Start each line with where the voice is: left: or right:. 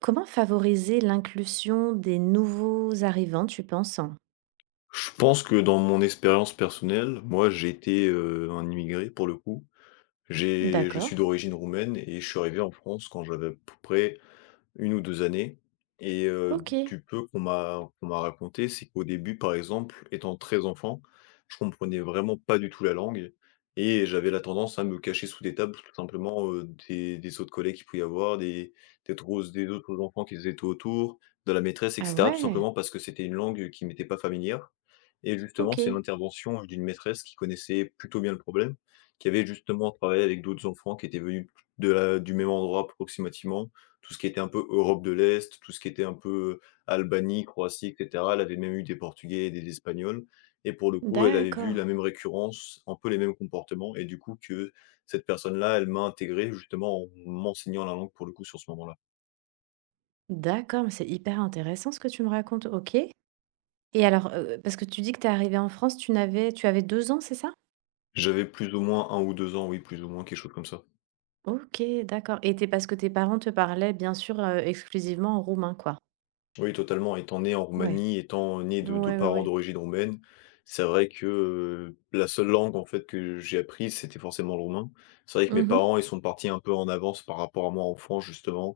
right: Comment favoriser l'inclusion des nouveaux arrivants, tu penses?
left: Je pense que dans mon expérience personnelle, moi j'ai été, un immigré pour le coup. J'ai je suis
right: D'accord.
left: d'origine roumaine et je suis arrivé en France quand j'avais à peu près une ou 2 années,
right: OK.
left: du peu qu'on m'a raconté, c'est qu'au début, par exemple, étant très enfant, je comprenais vraiment pas du tout la langue et j'avais la tendance à me cacher sous des tables, tout simplement, des autres collègues qu'il pouvait y avoir, des autres enfants qui étaient autour, de la maîtresse et
right: Ah
left: cetera, tout
right: ouais.
left: simplement parce que c'était une langue qui m'était pas familière. Et justement, c'est
right: OK.
left: l'intervention d'une maîtresse qui connaissait plutôt bien le problème, qui avait justement travaillé avec d'autres enfants qui étaient venus de la du même endroit approximativement, tout ce qui était un peu Europe de l'Est, tout ce qui était un peu Albanie, Croatie, et cetera. Elle avait même eu des Portugais et des Espagnols et pour le coup, elle avait vu
right: D'accord.
left: la même récurrence, un peu les mêmes comportements, et du coup que cette personne-là, elle m'a intégré justement en m'enseignant la langue pour le coup sur ce moment-là.
right: D'accord, mais c'est hyper intéressant ce que tu me racontes. OK. Et alors, parce que tu dis que tu es arrivée en France, tu avais 2 ans, c'est ça?
left: J'avais plus ou moins un ou 2 ans, oui, plus ou moins quelque chose comme ça.
right: OK, d'accord. Et tu parce que tes parents te parlaient bien sûr, exclusivement en roumain, quoi?
left: Oui, totalement. Étant né en
right: Ouais.
left: Roumanie, étant né de 2
right: Ouais, ouais,
left: parents
right: ouais.
left: d'origine roumaine, c'est vrai que, la seule langue, en fait, que j'ai apprise, c'était forcément le roumain. C'est vrai que mes
right: Mmh.
left: parents, ils sont partis un peu en avance par rapport à moi, en France justement.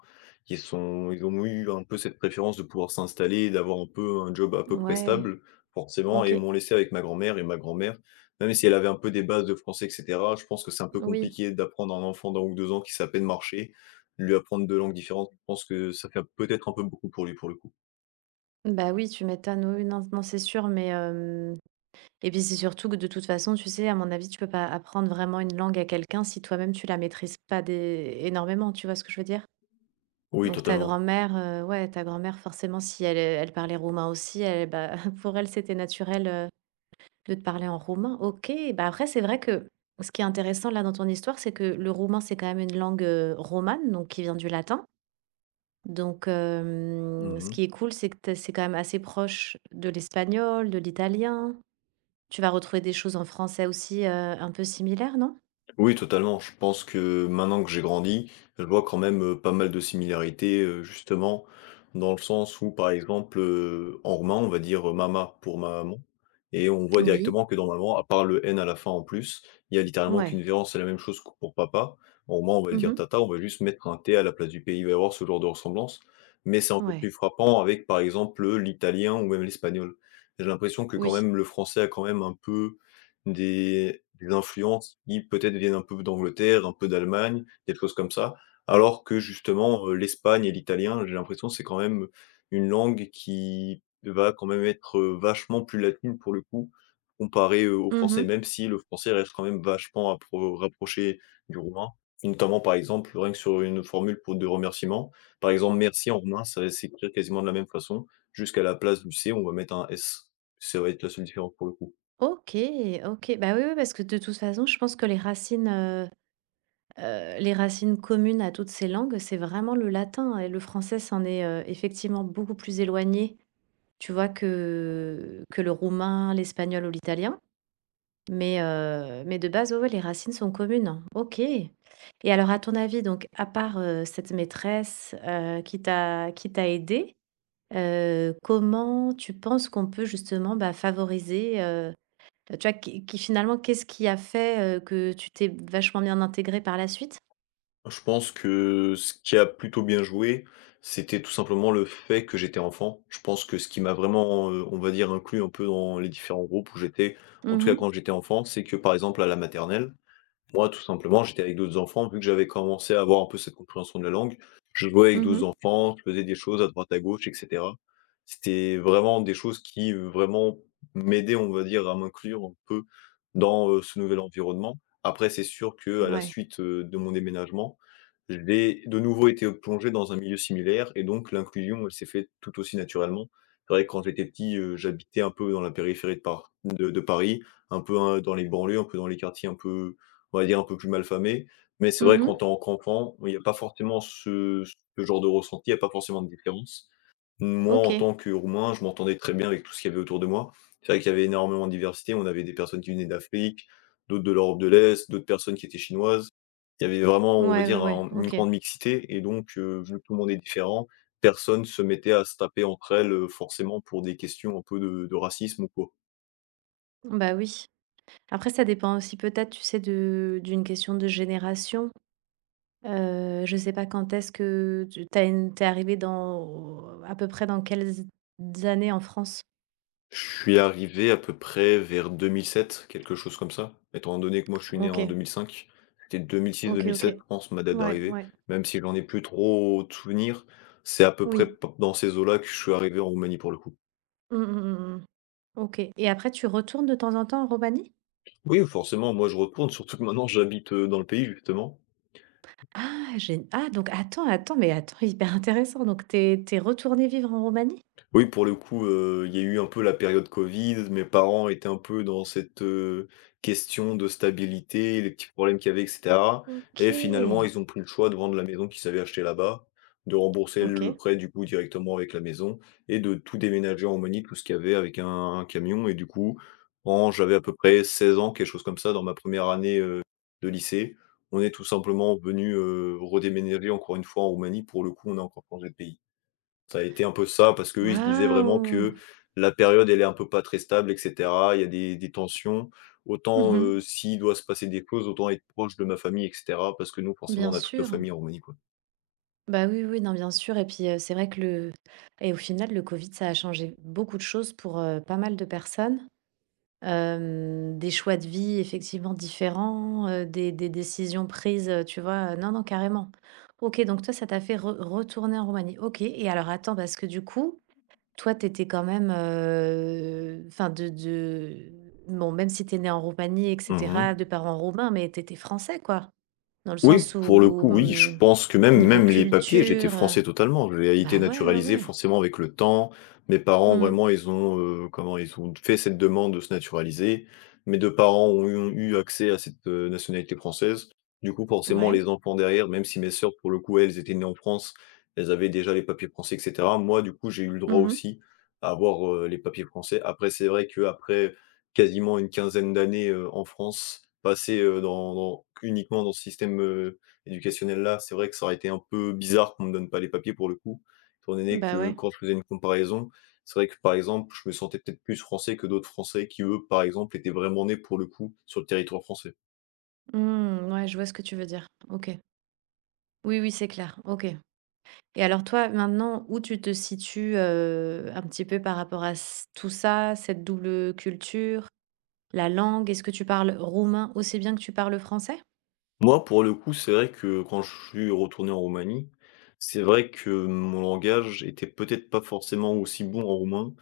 left: Ils ont eu un peu cette préférence de pouvoir s'installer et d'avoir un peu un job à peu près
right: Ouais.
left: stable, forcément, et ils
right: OK.
left: m'ont laissé avec ma grand-mère. Et ma grand-mère, même si elle avait un peu des bases de français et cetera, je pense que c'est un peu
right: Oui.
left: compliqué d'apprendre à un enfant d'un ou 2 ans qui sait à peine marcher, lui apprendre 2 langues différentes, je pense que ça fait peut-être un peu beaucoup pour lui, pour le coup.
right: Bah oui, tu m'étonnes. Oui, oui, non, non, c'est sûr, mais hem et puis c'est surtout que de toute façon, tu sais, à mon avis, tu peux pas apprendre vraiment une langue à quelqu'un si toi-même tu la maîtrises pas énormément, tu vois ce que je veux dire?
left: Oui,
right: Donc ta
left: totalement.
right: grand-mère, ouais, ta grand-mère, forcément, si elle, elle parlait roumain aussi, elle, bah, pour elle, c'était naturel de te parler en roumain. Ok, bah après, c'est vrai que ce qui est intéressant là dans ton histoire, c'est que le roumain, c'est quand même une langue romane, donc qui vient du latin. Donc, ce
left: Mmh.
right: qui est cool, c'est que c'est quand même assez proche de l'espagnol, de l'italien. Tu vas retrouver des choses en français aussi, un peu similaires, non?
left: Oui, totalement. Je pense que maintenant que j'ai grandi, je vois quand même, pas mal de similarités, justement, dans le sens où, par exemple, en roumain, on va dire, mama pour maman, et on voit
right: Oui.
left: directement que dans maman, à part le n à la fin en plus, il y a littéralement qu'une
right: Ouais.
left: différence. C'est la même chose que pour papa. En roumain, on va le dire
right: Mmh.
left: tata, on va juste mettre un t à la place du p. Il va y avoir ce genre de ressemblance, mais c'est encore
right: Ouais.
left: plus frappant avec, par exemple, l'italien ou même l'espagnol. J'ai l'impression que quand
right: Oui.
left: même le français a quand même un peu des influences qui peut-être viennent un peu d'Angleterre, un peu d'Allemagne, des choses comme ça. Alors que justement, l'espagne et l'italien, j'ai l'impression, c'est quand même une langue qui va quand même être, vachement plus latine pour le coup, comparé, au français,
right: Mmh.
left: même si le français reste quand même vachement appro rapproché du roumain, et notamment, par exemple, rien que sur une formule pour de remerciement. Par exemple, merci en roumain, ça va s'écrire quasiment de la même façon, jusqu'à la place du C, on va mettre un S. Ça va être la seule différence pour le coup.
right: OK, OK. Bah, oui, oui, parce que de toute façon, je pense que les racines communes à toutes ces langues, c'est vraiment le latin, et le français s'en est, effectivement beaucoup plus éloigné, tu vois, que le roumain, l'espagnol ou l'italien. Mais de base, ouais, ouais, les racines sont communes, hein. OK, et alors à ton avis, donc à part, cette maîtresse, qui t'a aidé, comment tu penses qu'on peut justement, bah, favoriser, tu vois, qui finalement, qu'est-ce qui a fait, que tu t'es vachement bien intégré par la suite?
left: Je pense que ce qui a plutôt bien joué, c'était tout simplement le fait que j'étais enfant. Je pense que ce qui m'a vraiment, on va dire, inclus un peu dans les différents groupes où j'étais,
right: Mhm,
left: en tout cas
right: mhm.
left: quand j'étais enfant, c'est que, par exemple, à la maternelle, moi, tout simplement, j'étais avec d'autres enfants, vu que j'avais commencé à avoir un peu cette compréhension de la langue, je jouais avec d'autres enfants, je faisais des choses à droite à gauche et cetera. C'était vraiment des choses qui, vraiment m'aidaient, on va dire, à m'inclure un peu dans, ce nouvel environnement. Après, c'est sûr que à la
right: Ouais.
left: suite, de mon déménagement, j'ai de nouveau été plongé dans un milieu similaire et donc l'inclusion, elle s'est faite tout aussi naturellement. C'est vrai que quand j'étais petit, j'habitais un peu dans la périphérie de Paris, un peu, hein, dans les banlieues, un peu dans les quartiers un peu, on va dire un peu plus malfamé. Mais c'est vrai, qu'en
right: Mhm.
left: tant qu'enfant, bon, il n'y a pas forcément ce genre de ressenti, il n'y a pas forcément de différence. Moi, en
right: OK.
left: tant que Roumain, je m'entendais très bien avec tout ce qu'il y avait autour de moi. C'est vrai qu'il y avait énormément de diversité. On avait des personnes qui venaient d'Afrique, d'autres de l'Europe de l'Est, d'autres personnes qui étaient chinoises. Il y avait vraiment, on va
right: Ouais, ouais,
left: dire,
right: ouais.
left: un une
right: OK.
left: grande mixité, et donc vu que tout le monde est différent, personne se mettait à se taper entre elles, forcément pour des questions un peu de racisme ou quoi.
right: Bah, oui. Après ça dépend aussi peut-être, tu sais, de d'une question de génération. Je sais pas quand est-ce que tu es arrivée dans à peu près dans quelles années en France?
left: Je suis arrivé à peu près vers 2007, quelque chose comme ça. Étant donné que moi je suis né en
right: OK,
left: 2005, c'était
right: OK,
left: 2006-2007,
right: OK.
left: je pense, ma date
right: Ouais,
left: d'arrivée.
right: ouais,
left: Même si j'en ai plus trop de souvenirs, c'est à peu près
right: oui.
left: dans ces eaux-là que je suis arrivé en Roumanie pour le coup.
right: Mmh mh, mmh mh. OK, et après tu retournes de temps en temps en Roumanie?
left: Oui, forcément, moi je retourne, surtout que maintenant j'habite dans le pays justement.
right: Ah j'ai. Ah donc attends, attends, mais attends, hyper intéressant, donc t'es retourné vivre en Roumanie?
left: Oui, pour le coup, il y a eu un peu la période covid. Mes parents étaient un peu dans cette, question de stabilité, les petits problèmes qu'il y avait et cetera, et finalement,
right: OK,
left: ils ont pris le choix de vendre la maison qu'ils avaient achetée là-bas, de rembourser le
right: OK.
left: prêt, du coup, directement avec la maison, et de tout déménager en Roumanie, tout ce qu'il y avait avec un camion. Et du coup, quand j'avais à peu près 16 ans, quelque chose comme ça, dans ma première année, de lycée, on est tout simplement venu redéménager encore une fois en Roumanie. Pour le coup, on a encore changé de pays. Ça a été un peu ça, parce qu'eux, ils se disaient vraiment
right: Waouh!
left: que la période, elle est un peu pas très stable et cetera. Il y a des tensions. Autant,
right: Mmh.
left: s'il doit se passer des choses, autant être proche de ma famille et cetera, parce que nous, forcément,
right: Bien
left: on a toute nos
right: sûr.
left: familles en Roumanie, quoi.
right: Bah, oui, oui, non, bien sûr, et puis, c'est vrai que le et au final, le covid, ça a changé beaucoup de choses pour, pas mal de personnes. Hem, des choix de vie effectivement différents, des décisions prises, tu vois? Non, non, carrément. OK, donc toi, ça t'a fait re retourner en Roumanie. OK, et alors attends, parce que du coup, toi, t'étais quand même, enfin de bon, même si t'es né en Roumanie et cetera,
left: Mmh.
right: de parents roumains, mais t'étais français, quoi? Dans le
left: Oui,
right: sens
left: pour le
right: où,
left: coup, oui, je
right: mmh,
left: pense que même
right: niveau
left: même les papiers, j'étais
right: culture,
left: français totalement. J'ai
right: bah,
left: été
right: ouais, ouais,
left: naturalisé
right: ouais.
left: forcément avec le temps. Mes parents,
right: Mmh.
left: vraiment, ils ont, comment? Ils ont fait cette demande de se naturaliser. Mes 2 parents ont eu accès à cette, nationalité française. Du coup, forcément,
right: Ouais.
left: les enfants derrière, même si mes sœurs, pour le coup, elles étaient nées en France, elles avaient déjà les papiers français et cetera. Moi, du coup, j'ai eu le droit
right: Mmh.
left: aussi à avoir, les papiers français. Après, c'est vrai qu'après, quasiment une quinzaine d'années, en France, passées, dans uniquement dans ce système, éducationnel-là, c'est vrai que ça aurait été un peu bizarre qu'on me donne pas les papiers pour le coup, étant donné
right: Bah,
left: que
right: ouais.
left: quand je faisais une comparaison, c'est vrai que, par exemple, je me sentais peut-être plus français que d'autres Français qui, eux, par exemple, étaient vraiment nés pour le coup sur le territoire français.
right: Mmh, ouais, je vois ce que tu veux dire. OK. Oui, oui, c'est clair. OK. Et alors toi, maintenant, où tu te situes, un petit peu par rapport à s tout ça, cette double culture, la langue? Est-ce que tu parles roumain aussi bien que tu parles français?
left: Moi, pour le coup, c'est vrai que quand je suis retourné en Roumanie, c'est vrai que mon langage était peut-être pas forcément aussi bon en roumain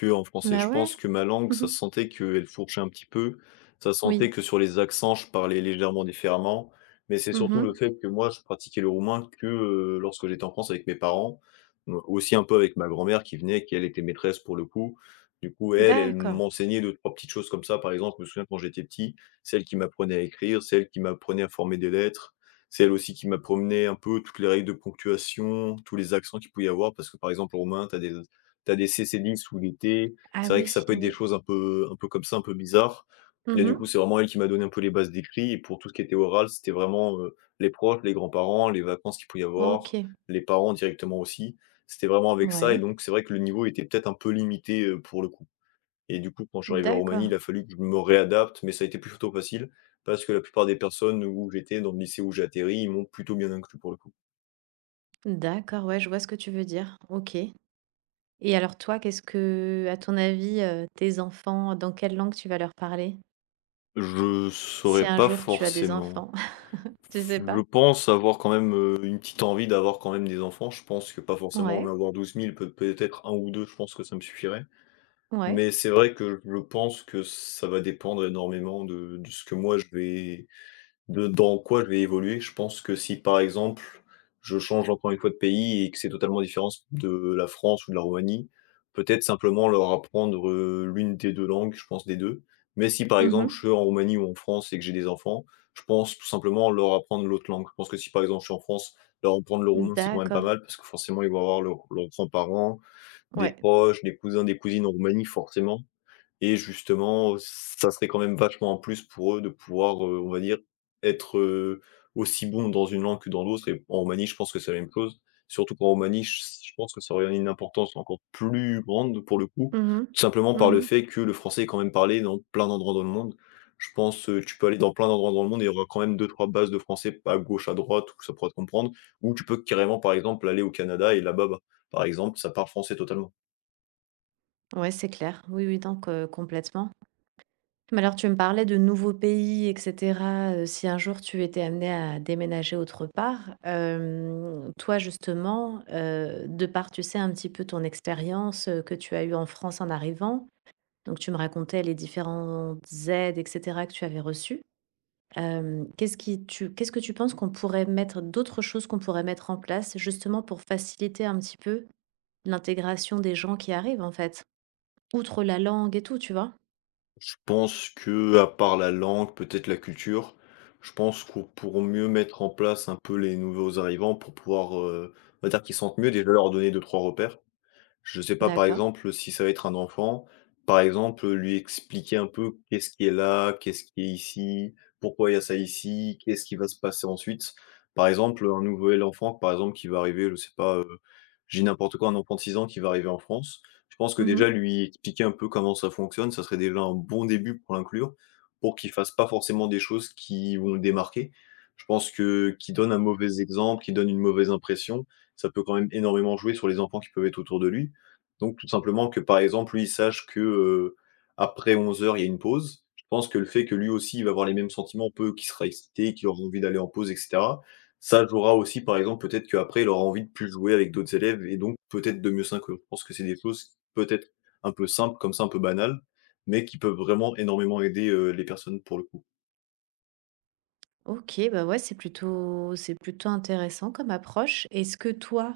left: qu'en français.
right: Bah,
left: Je pense
right: ouais.
left: que ma langue,
right: Mmh.
left: ça se sentait qu'elle fourchait un petit peu. Ça se
right: Oui.
left: sentait que sur les accents, je parlais légèrement différemment. Mais c'est surtout
right: Mmh.
left: le fait que moi, je pratiquais le roumain que lorsque j'étais en France avec mes parents, mais aussi un peu avec ma grand-mère qui venait, qui elle était maîtresse pour le coup. Du coup, elle, elle
right: D'accord.
left: m'enseignait deux, trois petites choses comme ça. Par exemple, je me souviens quand j'étais petit, celle qui m'apprenait à écrire, celle qui m'apprenait à former des lettres, celle aussi qui m'apprenait un peu toutes les règles de ponctuation, tous les accents qu'il pouvait y avoir. Parce que par exemple, en roumain, t'as des c 10 ou des T.
right: Ah
left: C'est vrai que ça
right: oui,
left: peut être des
right: oui.
left: choses un peu comme ça, un peu bizarres. Et du
right: Mmh.
left: coup, c'est vraiment elle qui m'a donné un peu les bases d'écrit. Et pour tout ce qui était oral, c'était vraiment les proches, les grands-parents, les vacances qu'il pouvait y avoir,
right: OK.
left: les parents directement aussi. C'était vraiment avec ça. Et
right: Ouais.
left: donc, c'est vrai que le niveau était peut-être un peu limité, pour le coup. Et du coup, quand je suis arrivé en Roumanie,
right: D'accord.
left: il a fallu que je me réadapte, mais ça a été plutôt facile parce que la plupart des personnes où j'étais, dans le lycée où j'ai atterri, ils m'ont plutôt bien inclus pour le coup.
right: D'accord, ouais, je vois ce que tu veux dire. OK. Et alors toi, qu'est-ce que, à ton avis, tes enfants, dans quelle langue tu vas leur parler?
left: Je
right: Si
left: saurais
right: un
left: pas
right: jour tu as des
left: forcément.
right: enfants, tu sais
left: Je
right: pas?
left: pense avoir quand même, une petite envie d'avoir quand même des enfants. Je pense que pas forcément en
right: Ouais,
left: avoir 12 000, peut-être un ou 2. Je pense que ça me suffirait.
right: ouais.
left: Mais c'est vrai que je pense que ça va dépendre énormément de ce que moi je vais, de dans quoi je vais évoluer. Je pense que si, par exemple, je change encore une fois de pays et que c'est totalement différent de la France ou de la Roumanie, peut-être simplement leur apprendre, l'une des 2 langues, je pense des 2. Mais si, par exemple, je
right: Mmh.
left: suis en Roumanie ou en France et que j'ai des enfants, je pense tout simplement leur apprendre l'autre langue. Je pense que si, par exemple, je suis en France, leur apprendre le roumain, c'est quand même pas
right: D'accord.
left: mal parce que forcément, ils vont avoir leurs grands-parents, des
right: Ouais.
left: proches, des cousins, des cousines en Roumanie, forcément. Et justement, ça serait quand même vachement en plus pour eux de pouvoir, on va dire, être, aussi bon dans une langue que dans l'autre et en Roumanie, je pense que c'est la même chose. Surtout qu'en Roumanie, je pense que ça aurait une importance encore plus grande pour le coup,
right: Mmh mh.
left: tout simplement par le
right: Mmh.
left: fait que le français est quand même parlé dans plein d'endroits dans le monde. Je pense, tu peux aller dans plein d'endroits dans le monde et il y aura quand même deux trois bases de français à gauche, à droite où ça pourra te comprendre, ou tu peux carrément, par exemple, aller au Canada et là-bas, bah, par exemple, ça parle français totalement.
right: Ouais, c'est clair. Oui, oui, donc complètement. Mais alors tu me parlais de nouveaux pays et cetera, si un jour tu étais amené à déménager autre part, hem, toi justement, de par, tu sais, un petit peu ton expérience, que tu as eue en France en arrivant, donc tu me racontais les différentes aides, et cetera, que tu avais reçues. Hem, qu'est-ce que tu penses qu'on pourrait mettre, d'autres choses qu'on pourrait mettre en place, justement, pour faciliter un petit peu l'intégration des gens qui arrivent, en fait? Outre la langue et tout, tu vois?
left: Je pense que, à part la langue, peut-être la culture, je pense qu'on pour mieux mettre en place un peu les nouveaux arrivants pour pouvoir, on va dire qu'ils sentent mieux, déjà leur donner deux trois repères. Je sais pas, par
right: D'accord.
left: exemple, si ça va être un enfant, par exemple, lui expliquer un peu qu'est-ce qui est là, qu'est-ce qui est ici, pourquoi il y a ça ici, qu'est-ce qui va se passer ensuite. Par exemple, un nouvel enfant, par exemple, qui va arriver, je sais pas, je n'importe quoi, un enfant de 6 ans qui va arriver en France, je pense que
right: Mmh.
left: déjà lui expliquer un peu comment ça fonctionne, ça serait déjà un bon début pour l'inclure, pour qu'il fasse pas forcément des choses qui vont le démarquer. Je pense que qui donne un mauvais exemple, qui donne une mauvaise impression, ça peut quand même énormément jouer sur les enfants qui peuvent être autour de lui donc tout simplement que, par exemple, lui, il sache que, après 11 heures il y a une pause. Je pense que le fait que lui aussi, il va avoir les mêmes sentiments, peu, qu'il sera excité, qu'il aura envie d'aller en pause et cetera. Ça jouera aussi, par exemple, peut-être qu'après, il aura envie de plus jouer avec d'autres élèves et donc peut-être de mieux s'inclure. Je pense que c'est des choses, peut-être, un peu simples comme ça, un peu banales, mais qui peuvent vraiment énormément aider, les personnes pour le coup.
right: OK, bah, ouais, c'est plutôt intéressant comme approche. Est-ce que toi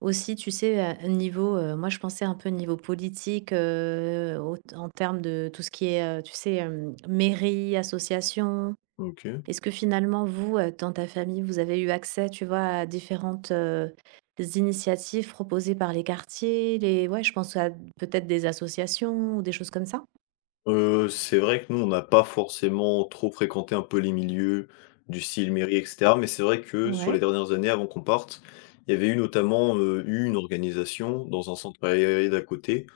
right: aussi, tu sais, à niveau, moi je pensais un peu niveau politique, au en termes de tout ce qui est, tu sais, hem, mairie, association,
left: OK.
right: est-ce que finalement vous, dans ta famille, vous avez eu accès, tu vois, à différentes, initiatives proposées par les quartiers, les, ouais, je pense à peut-être des associations ou des choses comme ça?
left: C'est vrai que nous, on n'a pas forcément trop fréquenté un peu les milieux du style mairie et cetera, mais c'est vrai que sur les
right: Ouais.
left: dernières années avant qu'on parte, il y avait eu notamment, eu une organisation dans un centre aéré d'à côté.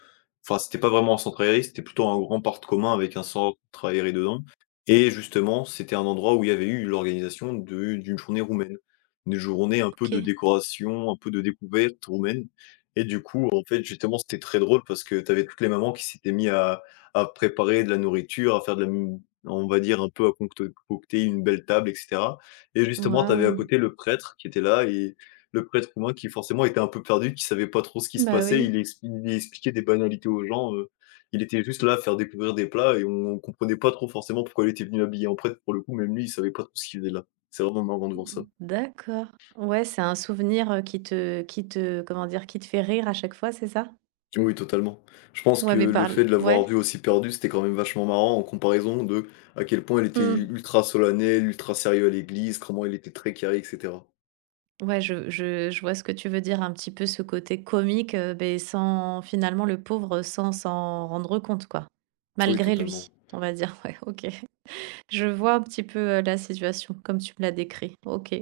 left: Enfin, c'était pas vraiment un centre aéré, c'était plutôt un grand parc commun avec un centre aéré dedans et justement, c'était un endroit où il y avait eu l'organisation de d'une journée roumaine. Une journée un peu de
right: OK.
left: décoration, un peu de découverte roumaine et du coup, en fait, justement, c'était très drôle parce que tu avais toutes les mamans qui s'étaient mis à préparer de la nourriture, à faire de la m on va dire un peu à concte concocter une belle table et cetera et justement, tu avais à
right: Waouh!
left: côté le prêtre qui était là et le prêtre romain qui forcément était un peu perdu, qui savait pas trop ce qui se
right: Bah
left: passait.
right: oui.
left: Il expliquait des banalités aux gens, il était juste là à faire découvrir des plats et on comprenait pas trop forcément pourquoi il était venu habillé en prêtre pour le coup, même lui, il savait pas trop ce qu'il faisait là. C'est vraiment marrant de voir ça.
right: D'accord. Ouais, c'est un souvenir, qui te, comment dire? Qui te fait rire à chaque fois, c'est ça?
left: Oui, totalement. Je pense
right: Ouais,
left: que
right: mais
left: le
right: parle.
left: fait de
right: Ouais.
left: l'avoir vu aussi perdu, c'était quand même vachement marrant en comparaison de à quel point il était
right: Mmh.
left: ultra solennel, ultra sérieux à l'église, comment il était très carré, et cetera.
right: Ouais, je vois ce que tu veux dire, un petit peu ce côté comique, beh, sans finalement, le pauvre, sans s'en rendre compte, quoi.
left: Oui,
right: Malgré lui,
left: totalement.
right: on va dire, ouais, OK. Je vois un petit peu, la situation comme tu me l'as décrit, OK.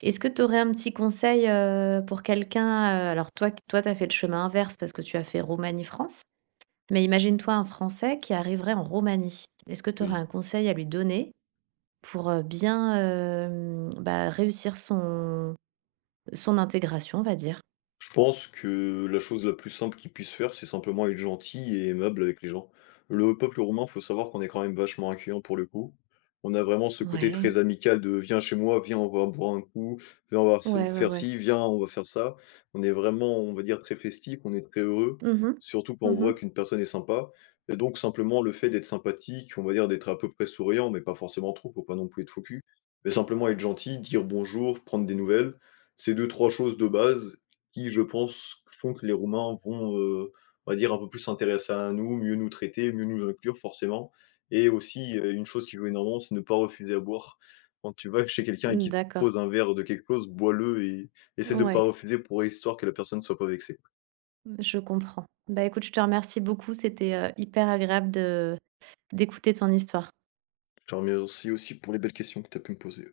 right: Est-ce que tu aurais un petit conseil, pour quelqu'un, toi, tu as fait le chemin inverse parce que tu as fait Roumanie-France, mais imagine-toi un Français qui arriverait en Roumanie. Est-ce que tu aurais
left: Oui.
right: un conseil à lui donner pour, bien, hem, bah, réussir son son intégration, on va dire?
left: Je pense que la chose la plus simple qu'ils puissent faire, c'est simplement être gentil et aimable avec les gens. Le peuple roumain, faut savoir qu'on est quand même vachement accueillant pour le coup. On a vraiment ce côté
right: Ouais,
left: très amical de «Viens chez moi, viens, on va boire un coup, viens, on va s
right: ouais, ouais,
left: faire
right: ouais.
left: ci, viens, on va faire ça». On est vraiment, on va dire, très festif, on est très heureux,
right: Mhm,
left: surtout quand on voit
right: mhm.
left: qu'une personne est sympa et donc simplement le fait d'être sympathique, on va dire d'être à peu près souriant, mais pas forcément trop, faut pas non plus être faux cul, mais simplement être gentil, dire bonjour, prendre des nouvelles. C'est deux trois choses de base qui, je pense, font que les Roumains vont, on va dire, un peu plus s'intéresser à nous, mieux nous traiter, mieux nous inclure forcément et aussi, une chose qui joue énormément, c'est ne pas refuser à boire. Quand tu vas chez quelqu'un et qu'il te
right: D'accord.
left: propose un verre de quelque chose, bois-le et essaie de ne pas
right: Ouais,
left: refuser pour histoire que la personne ne soit pas vexée.
right: je comprends. Bah, écoute, je te remercie beaucoup. C'était, hyper agréable de d'écouter ton histoire.
left: Je te remercie aussi pour les belles questions que tu as pu me poser.